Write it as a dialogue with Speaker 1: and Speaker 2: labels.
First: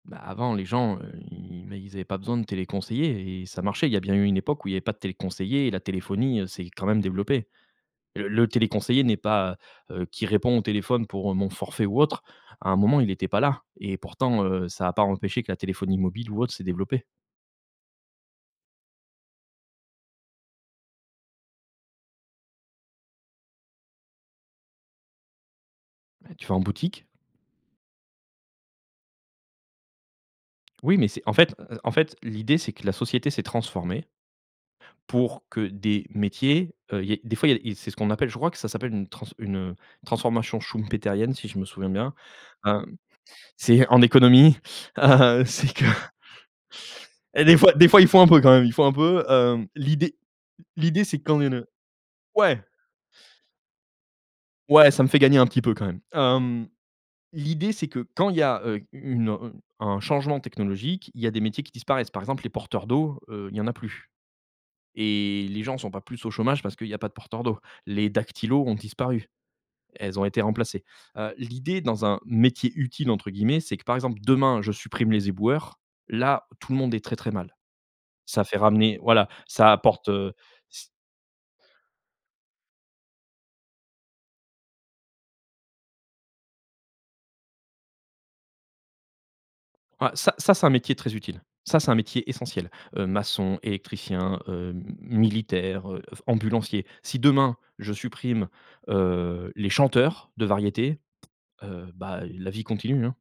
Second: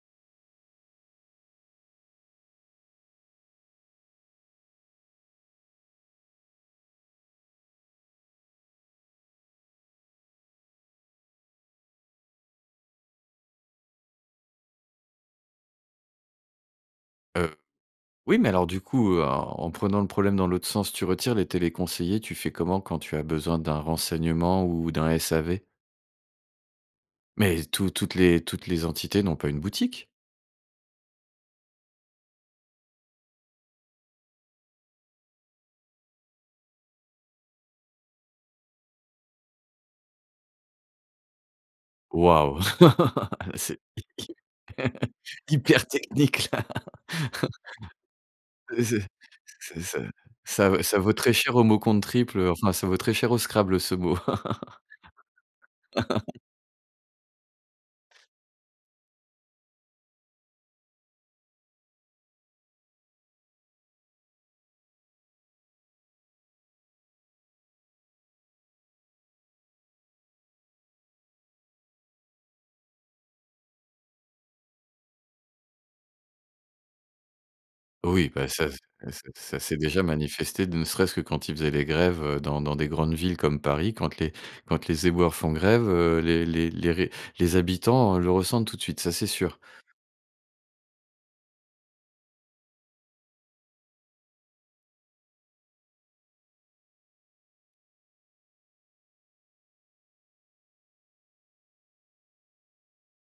Speaker 1: Bah, avant les gens, heu, ils ils, bah, ils avaient pas besoin de téléconseillers et et ça marchait. Il y a bien eu une époque où il y avait pas de téléconseillers, et la téléphonie, heu, s'est quand même développée. Le le téléconseiller n'est pas, heu heu, qui répond au téléphone pour mon forfait ou autre, à un moment il était pas là et pourtant, heu, ça a pas empêché que la téléphonie mobile ou autre s'est développée.
Speaker 2: Heu, oui, mais alors, du coup, heu, en en prenant le problème dans l'autre sens, tu retires les téléconseillers. Tu fais comment, quand tu as besoin d'un renseignement ou d'un SAV?
Speaker 1: Bah, tu vas en boutique.
Speaker 2: Mais tou toutes les toutes les entités n'ont pas une boutique.
Speaker 1: Oui, mais c'est en fait, heu heu, en fait l'idée c'est que la société s'est transformée pour que des métiers heu, il y ait des fois il y a des et c'est ce qu'on appelle je crois que ça s'appelle une transf une, heu, transformation schumpétérienne, si je me souviens bien.
Speaker 2: Waouh!
Speaker 1: Hem,
Speaker 2: C'est
Speaker 1: c'est en économie
Speaker 2: [unintelligible]
Speaker 1: c'est que
Speaker 2: hyper technique là!
Speaker 1: et des fois des fois il faut un peu quand même, il faut un
Speaker 2: Heu,
Speaker 1: peu hem,
Speaker 2: c'est ça
Speaker 1: l'idée
Speaker 2: ça ça v ça
Speaker 1: l'idée
Speaker 2: vaut
Speaker 1: c'est
Speaker 2: très
Speaker 1: quand une,
Speaker 2: cher au
Speaker 1: heu
Speaker 2: mot compte triple, heu,
Speaker 1: ouais!
Speaker 2: enfin, ça vaut très cher au Scrabble ce mot.
Speaker 1: Ouais, ça me fait gagner un petit peu quand même, hem, l'idée c'est que quand il y a, heu, u une, heu, u un changement technologique, il y a des métiers qui disparaissent. Par exemple, les porteurs d'eau, heu, il y en a plus, et les gens sont pas plus au chômage parce qu'il y a pas de porteurs d'eau. Les dactylo ont disparu, elles ont été remplacées. Heu, l'idée dans un métier «utile» entre guillemets, c'est que par exemple demain je supprime les éboueurs, là tout le monde est très, très mal.
Speaker 2: Oui,
Speaker 1: Ça
Speaker 2: bah,
Speaker 1: fait
Speaker 2: ça ça
Speaker 1: ramener
Speaker 2: ça
Speaker 1: voilà,
Speaker 2: ça
Speaker 1: ça
Speaker 2: s'est déjà
Speaker 1: apporte, heu,
Speaker 2: manifesté, ne
Speaker 1: s
Speaker 2: serait-ce que quand ils faisaient les grèves, heu, dans dans des grandes villes, comme Paris. Quand les quand les éboueurs font grève, heu, les les les ré les habitants le ressentent tout de suite, ça, c'est sûr.
Speaker 1: Ouais ça ça c'est un métier très utile. Ça, c'est un métier essentiel. Heu, maçon, électricien, heu, m m militaire heu f ambulancier. Si demain je supprime, heu, les chanteurs de variétés, heu, bah la vie continue hein.